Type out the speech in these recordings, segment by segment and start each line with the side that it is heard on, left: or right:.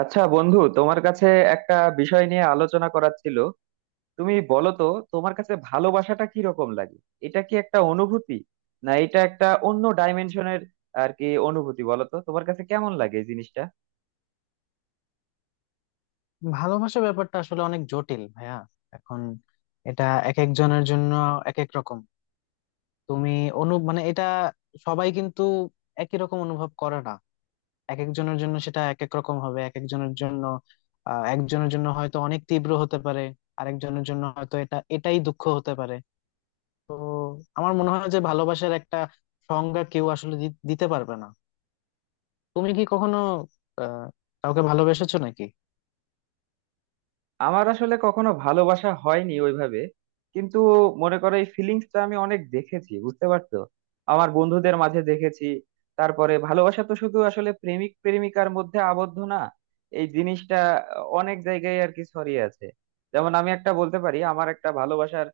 right: আচ্ছা বন্ধু, তোমার কাছে একটা বিষয় নিয়ে আলোচনা করার ছিল। তুমি বলো তো, তোমার কাছে ভালোবাসাটা কি রকম লাগে? এটা কি একটা অনুভূতি না এটা একটা অন্য ডাইমেনশনের আর কি অনুভূতি? বলো তো তোমার কাছে কেমন লাগে এই জিনিসটা।
left: ভালোবাসা ব্যাপারটা আসলে অনেক জটিল ভাইয়া। এখন এটা এক একজনের জন্য এক এক রকম। তুমি মানে এটা সবাই কিন্তু একই রকম অনুভব করে না। এক একজনের জন্য সেটা এক এক রকম হবে, এক একজনের জন্য একজনের জন্য হয়তো অনেক তীব্র হতে পারে, আরেকজনের জন্য হয়তো এটাই দুঃখ হতে পারে। তো আমার মনে হয় যে ভালোবাসার একটা সংজ্ঞা কেউ আসলে দিতে পারবে না। তুমি কি কখনো আহ কাউকে ভালোবেসেছো নাকি?
right: আমার আসলে কখনো ভালোবাসা হয়নি ওইভাবে, কিন্তু মনে করো এই ফিলিংসটা আমি অনেক দেখেছি, বুঝতে পারছো? আমার বন্ধুদের মাঝে দেখেছি। তারপরে ভালোবাসা তো শুধু আসলে প্রেমিক প্রেমিকার মধ্যে আবদ্ধ না, এই জিনিসটা অনেক জায়গায় আর কি ছড়িয়ে আছে। যেমন আমি একটা বলতে পারি, আমার একটা ভালোবাসার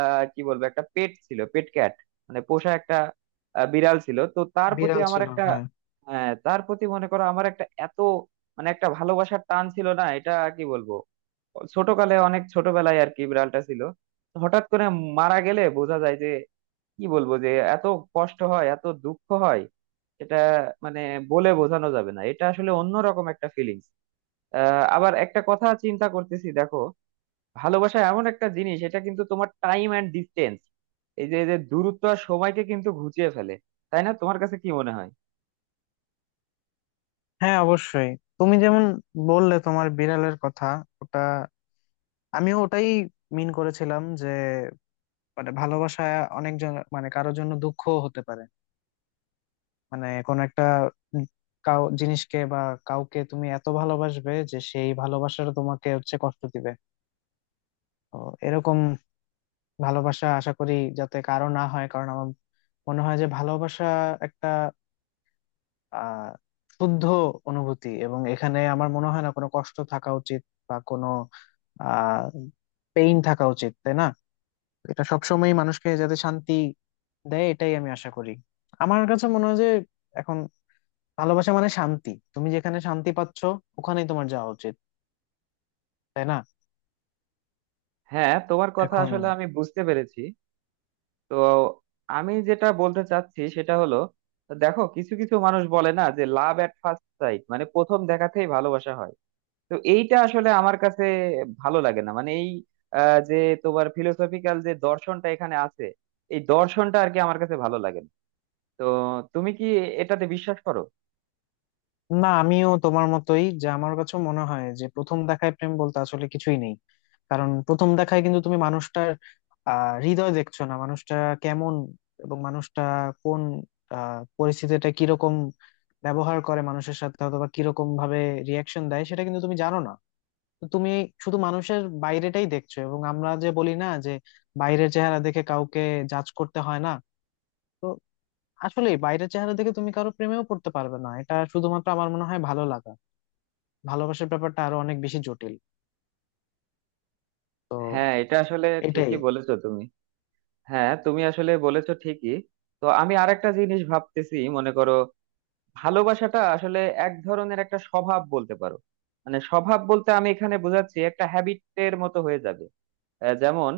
right: কি বলবো একটা পেট ছিল, পেট ক্যাট মানে পোষা একটা বিড়াল ছিল, তো তার প্রতি
left: বিড়াল
right: আমার
left: ছিল,
right: একটা
left: হ্যাঁ।
right: তার প্রতি মনে করো আমার একটা এত মানে একটা ভালোবাসার টান ছিল না এটা? কি বলবো, ছোটকালে অনেক ছোটবেলায় আর কি বিড়ালটা ছিল, তো হঠাৎ করে মারা গেলে বোঝা যায় যে কি বলবো যে এত কষ্ট হয়, এত দুঃখ হয়। এটা মানে বলে বোঝানো যাবে না, এটা আসলে অন্যরকম একটা ফিলিংস। আবার একটা কথা চিন্তা করতেছি দেখো, ভালোবাসা এমন একটা জিনিস, এটা কিন্তু তোমার টাইম অ্যান্ড ডিস্টেন্স, এই যে যে দূরত্ব আর সময়কে কিন্তু ঘুচিয়ে ফেলে। তাই না, তোমার কাছে কি মনে হয়?
left: হ্যাঁ অবশ্যই। তুমি যেমন বললে তোমার বিড়ালের কথা, ওটা আমিও ওটাই মিন করেছিলাম যে মানে ভালোবাসা অনেক জন মানে কারোর জন্য দুঃখ হতে পারে। মানে কোন একটা উম কাউ জিনিসকে বা কাউকে তুমি এত ভালোবাসবে যে সেই ভালোবাসাটা তোমাকে হচ্ছে কষ্ট দিবে। তো এরকম ভালোবাসা আশা করি যাতে কারো না হয়, কারণ আমার মনে হয় যে ভালোবাসা একটা আহ শুদ্ধ অনুভূতি, এবং এখানে আমার মনে হয় না কোনো কষ্ট থাকা উচিত বা কোনো পেইন থাকা উচিত, তাই না? এটা সবসময় মানুষকে যাতে শান্তি দেয়, এটাই আমি আশা করি। আমার কাছে মনে হয় যে এখন ভালোবাসা মানে শান্তি, তুমি যেখানে শান্তি পাচ্ছ ওখানেই তোমার যাওয়া উচিত, তাই না?
right: হ্যাঁ, তোমার কথা
left: এখন
right: আসলে আমি বুঝতে পেরেছি। তো আমি যেটা বলতে চাচ্ছি সেটা হলো, দেখো কিছু কিছু মানুষ বলে না যে লাভ এট ফার্স্ট সাইট, মানে প্রথম দেখাতেই ভালোবাসা হয়। তো এইটা আসলে আমার কাছে ভালো লাগে না, মানে এই যে তোমার ফিলোসফিক্যাল যে দর্শনটা এখানে আছে, এই দর্শনটা আর কি আমার কাছে ভালো লাগে না। তো তুমি কি এটাতে বিশ্বাস করো?
left: না, আমিও তোমার মতোই, যে আমার কাছে মনে হয় যে প্রথম দেখায় প্রেম বলতে আসলে কিছুই নেই। কারণ প্রথম দেখায় কিন্তু তুমি মানুষটার হৃদয় দেখছো না, মানুষটা কেমন এবং মানুষটা কোন পরিস্থিতিটা কিরকম ব্যবহার করে মানুষের সাথে, অথবা কিরকম ভাবে রিয়াকশন দেয় সেটা কিন্তু তুমি জানো না। তো তুমি শুধু মানুষের বাইরেটাই দেখছো, এবং আমরা যে বলি না যে বাইরের চেহারা দেখে কাউকে জাজ করতে হয় না। তো আসলে বাইরের চেহারা দেখে তুমি কারো প্রেমেও পড়তে পারবে না, এটা শুধুমাত্র আমার মনে হয় ভালো লাগা। ভালোবাসার ব্যাপারটা আরো অনেক বেশি জটিল। তো
right: হ্যাঁ এটা আসলে
left: এটাই।
right: ঠিকই বলেছো তুমি। হ্যাঁ তুমি আসলে বলেছো ঠিকই। তো আমি আরেকটা জিনিস ভাবতেছি, মনে করো ভালোবাসাটা আসলে এক ধরনের একটা স্বভাব বলতে পারো। মানে স্বভাব বলতে আমি এখানে বোঝাচ্ছি একটা হ্যাবিটের মতো হয়ে যাবে। যেমন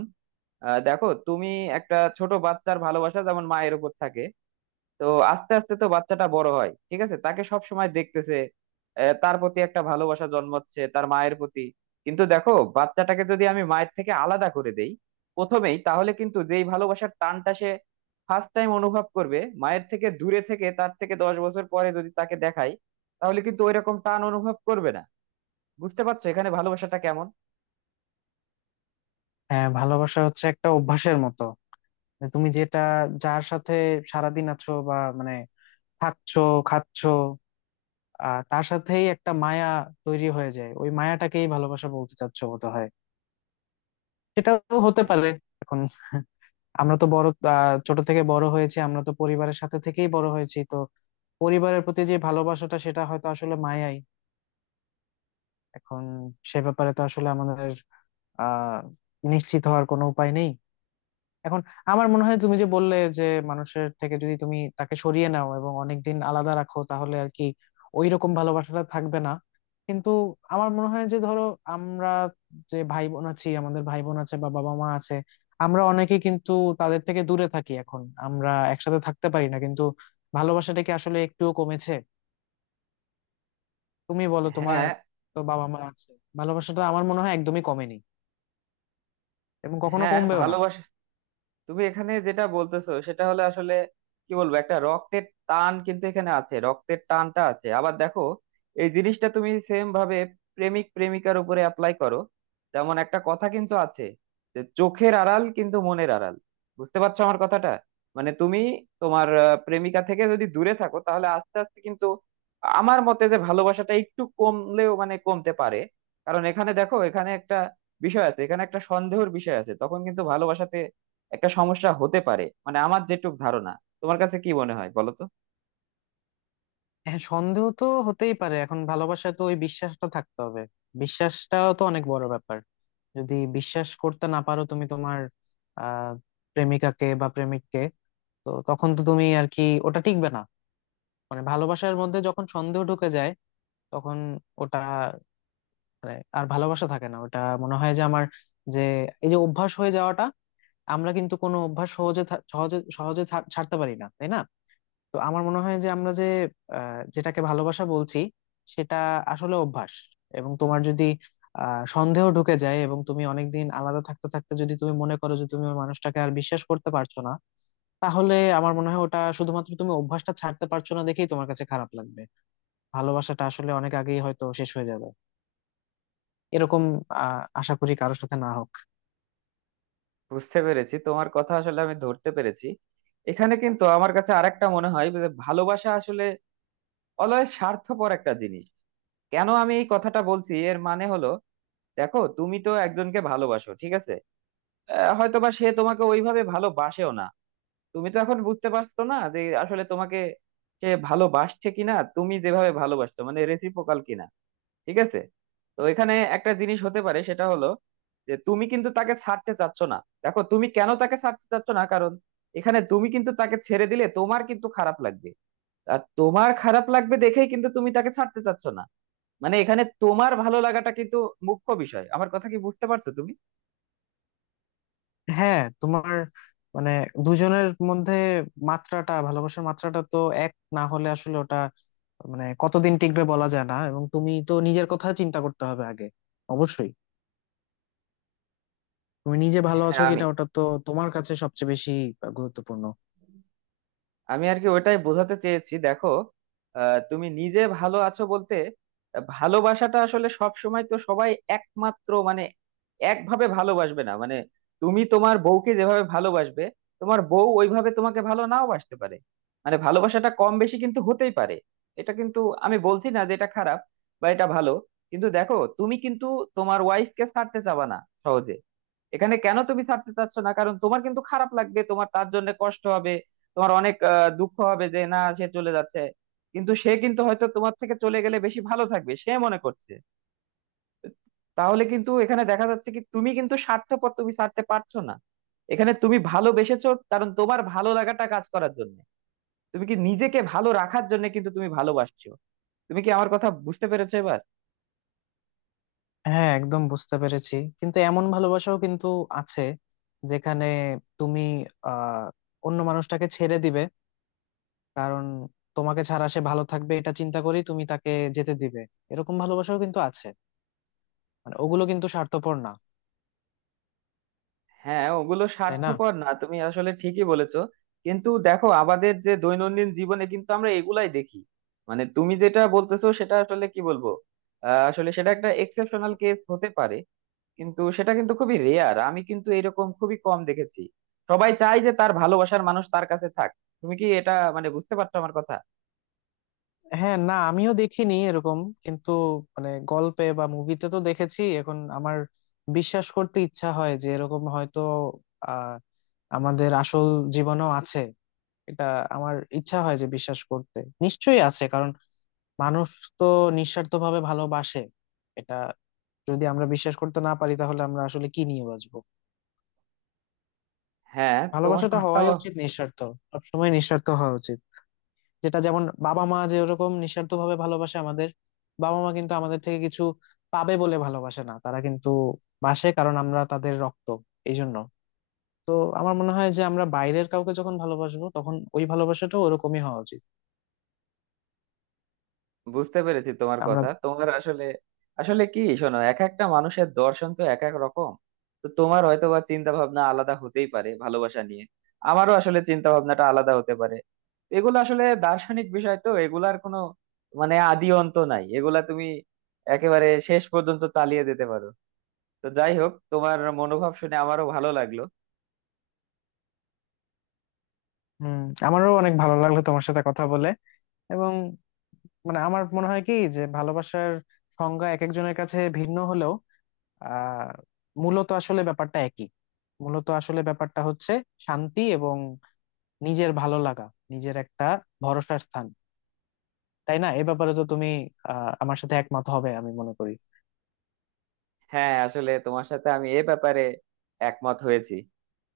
right: দেখো তুমি, একটা ছোট বাচ্চার ভালোবাসা যেমন মায়ের উপর থাকে, তো আস্তে আস্তে তো বাচ্চাটা বড় হয়, ঠিক আছে, তাকে সব সময় দেখতেছে। তার প্রতি একটা ভালোবাসা জন্মাচ্ছে তার মায়ের প্রতি। কিন্তু দেখো বাচ্চাটাকে যদি আমি মায়ের থেকে আলাদা করে দেই প্রথমেই, তাহলে কিন্তু যেই ভালোবাসার টানটা সে ফার্স্ট টাইম অনুভব করবে মায়ের থেকে দূরে থেকে, তার থেকে 10 বছর পরে যদি তাকে দেখাই, তাহলে কিন্তু ওই রকম টান অনুভব করবে না। বুঝতে পারছো এখানে ভালোবাসাটা কেমন?
left: হ্যাঁ, ভালোবাসা হচ্ছে একটা অভ্যাসের মতো। তুমি যেটা, যার সাথে সারাদিন আছো বা মানে থাকছো, খাচ্ছো, তার সাথেই একটা মায়া তৈরি হয়ে যায়। ওই মায়াটাকেই ভালোবাসা বলতে চাচ্ছো বোধ হয়, সেটাও হতে
right: হ্যাঁ,
left: পারে। এখন আমরা তো বড়, ছোট থেকে বড় হয়েছি, আমরা তো পরিবারের সাথে থেকেই বড় হয়েছি। তো পরিবারের প্রতি যে ভালোবাসাটা সেটা হয়তো আসলে মায়াই। এখন সে ব্যাপারে তো আসলে আমাদের আহ নিশ্চিত হওয়ার কোনো উপায় নেই। এখন আমার মনে হয় তুমি যে বললে যে মানুষের থেকে যদি তুমি তাকে সরিয়ে নাও এবং অনেকদিন আলাদা রাখো, তাহলে আর কি ওই রকম ভালোবাসাটা থাকবে না। কিন্তু আমার মনে হয় যে ধরো আমরা যে ভাই বোন আছি, আমাদের ভাই বোন আছে বা বাবা মা আছে, আমরা অনেকে কিন্তু তাদের থেকে দূরে থাকি এখন, আমরা একসাথে থাকতে পারি না, কিন্তু ভালোবাসাটা কি আসলে একটুও কমেছে? তুমি বলো, তোমার
right: হ্যাঁ।
left: তো বাবা মা আছে। ভালোবাসাটা আমার মনে হয় একদমই কমেনি এবং কখনো
right: হ্যাঁ
left: কমবেও না।
right: ভালোবাসা, তুমি এখানে যেটা বলতেছো সেটা হলে আসলে কি বলবো, একটা রক্তের টান কিন্তু এখানে আছে, রক্তের টানটা আছে। আবার দেখো এই জিনিসটা তুমি সেম ভাবে প্রেমিক প্রেমিকার উপরে অ্যাপ্লাই করো। যেমন একটা কথা কিন্তু আছে যে চোখের আড়াল কিন্তু মনের আড়াল। বুঝতে পারছো আমার কথাটা? মানে তুমি তোমার প্রেমিকা থেকে যদি দূরে থাকো, তাহলে আস্তে আস্তে কিন্তু আমার মতে যে ভালোবাসাটা একটু কমলেও মানে কমতে পারে। কারণ এখানে দেখো, এখানে একটা বিষয় আছে, এখানে একটা সন্দেহের বিষয় আছে, তখন কিন্তু ভালোবাসাতে একটা সমস্যা হতে পারে, মানে আমার যেটুক ধারণা। তোমার কাছে কি মনে হয় বলো তো?
left: হ্যাঁ, সন্দেহ তো হতেই পারে। এখন ভালোবাসায় তো ওই বিশ্বাসটা থাকতে হবে, বিশ্বাসটাও তো অনেক বড় ব্যাপার। যদি বিশ্বাস করতে না পারো তুমি তোমার আহ প্রেমিকাকে বা প্রেমিককে, তো তখন তো তুমি আর কি ওটা টিকবে না। মানে ভালোবাসার মধ্যে যখন সন্দেহ ঢুকে যায়, তখন ওটা মানে আর ভালোবাসা থাকে না। ওটা মনে হয় যে আমার, যে এই যে অভ্যাস হয়ে যাওয়াটা, আমরা কিন্তু কোনো অভ্যাস সহজে সহজে সহজে ছাড়তে পারি না, তাই না? তো আমার মনে হয় যে আমরা যে যেটাকে ভালোবাসা বলছি সেটা আসলে অভ্যাস। এবং তোমার যদি সন্দেহ ঢুকে যায় এবং তুমি অনেকদিন আলাদা থাকতে থাকতে যদি তুমি মনে করো যে তুমি ওই মানুষটাকে আর বিশ্বাস করতে পারছো না, তাহলে আমার মনে হয় ওটা শুধুমাত্র তুমি অভ্যাসটা ছাড়তে পারছো না দেখেই তোমার কাছে খারাপ লাগবে। ভালোবাসাটা আসলে অনেক আগেই হয়তো শেষ হয়ে যাবে। এরকম আশা করি কারোর সাথে না হোক।
right: বুঝতে পেরেছি তোমার কথা, আসলে আমি ধরতে পেরেছি। এখানে কিন্তু আমার কাছে আরেকটা মনে হয় যে ভালোবাসা আসলে অলয় স্বার্থপর একটা জিনিস। কেন আমি এই কথাটা বলছি, এর মানে হলো দেখো তুমি তো একজনকে ভালোবাসো, ঠিক আছে, হয়তোবা সে তোমাকে ওইভাবে ভালোবাসেও না। তুমি তো এখন বুঝতে পারছো না যে আসলে তোমাকে সে ভালোবাসছে কিনা, তুমি যেভাবে ভালোবাসছো মানে রেসিপ্রোকাল কিনা, ঠিক আছে। তো এখানে একটা জিনিস হতে পারে সেটা হলো যে তুমি কিন্তু তাকে ছাড়তে চাচ্ছ না। দেখো তুমি কেন তাকে ছাড়তে চাচ্ছ না, কারণ এখানে তুমি কিন্তু তাকে ছেড়ে দিলে তোমার কিন্তু খারাপ লাগবে, আর তোমার খারাপ লাগবে দেখেই কিন্তু তুমি তাকে ছাড়তে চাচ্ছ না। মানে এখানে তোমার ভালো লাগাটা কিন্তু মুখ্য বিষয়। আমার কথা কি বুঝতে পারছো তুমি?
left: হ্যাঁ, তোমার মানে দুজনের মধ্যে মাত্রাটা, ভালোবাসার মাত্রাটা তো এক না হলে আসলে ওটা মানে কতদিন টিকবে বলা যায় না। এবং তুমি তো নিজের কথা চিন্তা করতে হবে আগে, অবশ্যই। তুমি নিজে ভালো
right: হ্যাঁ।
left: আছো
right: আমি
left: কিনা ওটা তো তোমার কাছে সবচেয়ে বেশি গুরুত্বপূর্ণ।
right: আমি আর কি ওইটাই বোঝাতে চেয়েছি। দেখো তুমি নিজে ভালো আছো বলতে ভালোবাসাটা আসলে সব সময় তো সবাই একমাত্র মানে একভাবে ভালোবাসবে না। মানে তুমি তোমার বউকে যেভাবে ভালোবাসবে তোমার বউ ওইভাবে তোমাকে ভালো নাও বাসতে পারে। মানে ভালোবাসাটা কম বেশি কিন্তু হতেই পারে। এটা কিন্তু, আমি বলছি না যে এটা খারাপ বা এটা ভালো, কিন্তু দেখো তুমি কিন্তু তোমার ওয়াইফকে ছাড়তে চাবা না সহজে। এখানে কেন তুমি ছাড়তে চাচ্ছ না, কারণ তোমার কিন্তু খারাপ লাগবে, তোমার তার জন্য কষ্ট হবে, তোমার অনেক দুঃখ হবে যে না, সে চলে যাচ্ছে। কিন্তু সে কিন্তু হয়তো তোমার থেকে চলে গেলে বেশি ভালো থাকবে সে মনে করছে। তাহলে কিন্তু এখানে দেখা যাচ্ছে কি, তুমি কিন্তু স্বার্থপর, তুমি ছাড়তে পারছো না। এখানে তুমি ভালোবেসেছো কারণ তোমার ভালো লাগাটা কাজ করার জন্য, তুমি কি নিজেকে ভালো রাখার জন্য কিন্তু তুমি ভালোবাসছো? তুমি কি আমার কথা বুঝতে পেরেছো এবার?
left: হ্যাঁ একদম বুঝতে পেরেছি, কিন্তু এমন ভালোবাসাও কিন্তু আছে যেখানে তুমি আহ অন্য মানুষটাকে ছেড়ে দিবে কারণ তোমাকে ছাড়া সে ভালো থাকবে, এটা চিন্তা করেই তুমি তাকে যেতে দিবে। এরকম ভালোবাসাও কিন্তু আছে, মানে ওগুলো কিন্তু স্বার্থপর না,
right: হ্যাঁ ওগুলো
left: তাই না?
right: স্বার্থপর না, তুমি আসলে ঠিকই বলেছো। কিন্তু দেখো আমাদের যে দৈনন্দিন জীবনে কিন্তু আমরা এগুলাই দেখি। মানে তুমি যেটা বলতেছো সেটা আসলে কি বলবো আসলে সেটা একটা এক্সেপশনাল কেস হতে পারে, কিন্তু সেটা কিন্তু খুবই রেয়ার, আমি কিন্তু এরকম খুবই কম দেখেছি। সবাই চায় যে তার ভালোবাসার মানুষ তার কাছে থাক। তুমি কি এটা মানে বুঝতে পারছো আমার কথা?
left: হ্যাঁ না, আমিও দেখিনি এরকম, কিন্তু মানে গল্পে বা মুভিতে তো দেখেছি। এখন আমার বিশ্বাস করতে ইচ্ছা হয় যে এরকম হয়তো আহ আমাদের আসল জীবনেও আছে। এটা আমার ইচ্ছা হয় যে বিশ্বাস করতে। নিশ্চয়ই আছে, কারণ মানুষ তো নিঃস্বার্থভাবে ভালোবাসে। এটা যদি আমরা বিশ্বাস করতে না পারি, তাহলে আমরা আসলে কি নিয়ে বাঁচবো?
right: হ্যাঁ তোমার
left: ভালোবাসাটা
right: কথা
left: হওয়াই উচিত নিঃস্বার্থ, সবসময় নিঃস্বার্থ হওয়া উচিত। যেটা যেমন বাবা মা যেরকম নিঃস্বার্থ ভাবে ভালোবাসে আমাদের, বাবা মা কিন্তু আমাদের থেকে কিছু পাবে বলে ভালোবাসে না, তারা কিন্তু বাসে কারণ আমরা তাদের রক্ত, এই জন্য। তো আমার মনে হয় যে আমরা বাইরের কাউকে যখন ভালোবাসবো তখন ওই ভালোবাসাটা ওরকমই হওয়া উচিত।
right: বুঝতে পেরেছি, তোমার
left: আমরা।
right: কথা তোমার আসলে আসলে কি শোনো, এক একটা মানুষের দর্শন তো এক এক রকম। তো তোমার হয়তো বা চিন্তা ভাবনা আলাদা হতেই পারে ভালোবাসা নিয়ে, আমারও আসলে চিন্তা ভাবনাটা আলাদা হতে পারে। এগুলো আসলে দার্শনিক বিষয়, তো এগুলার কোনো মানে আদি অন্ত নাই, এগুলা তুমি একেবারে শেষ পর্যন্ত চালিয়ে যেতে পারো। তো যাই হোক, তোমার মনোভাব শুনে আমারও ভালো লাগলো।
left: হম। আমারও অনেক ভালো লাগলো তোমার সাথে কথা বলে। এবং মানে আমার মনে হয় কি যে ভালোবাসার সংজ্ঞা এক একজনের কাছে ভিন্ন হলেও আহ মূলত আসলে ব্যাপারটা একই। মূলত আসলে ব্যাপারটা হচ্ছে শান্তি এবং নিজের ভালো লাগা, নিজের একটা ভরসার স্থান। তাই না? এ ব্যাপারে তো তুমি আমার সাথে একমত হবে আমি মনে করি।
right: হ্যাঁ আসলে তোমার সাথে আমি এ ব্যাপারে একমত হয়েছি।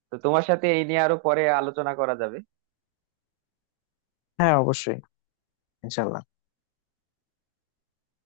right: তো তোমার সাথে এই নিয়ে আরো পরে আলোচনা করা যাবে।
left: হ্যাঁ অবশ্যই, ইনশাল্লাহ।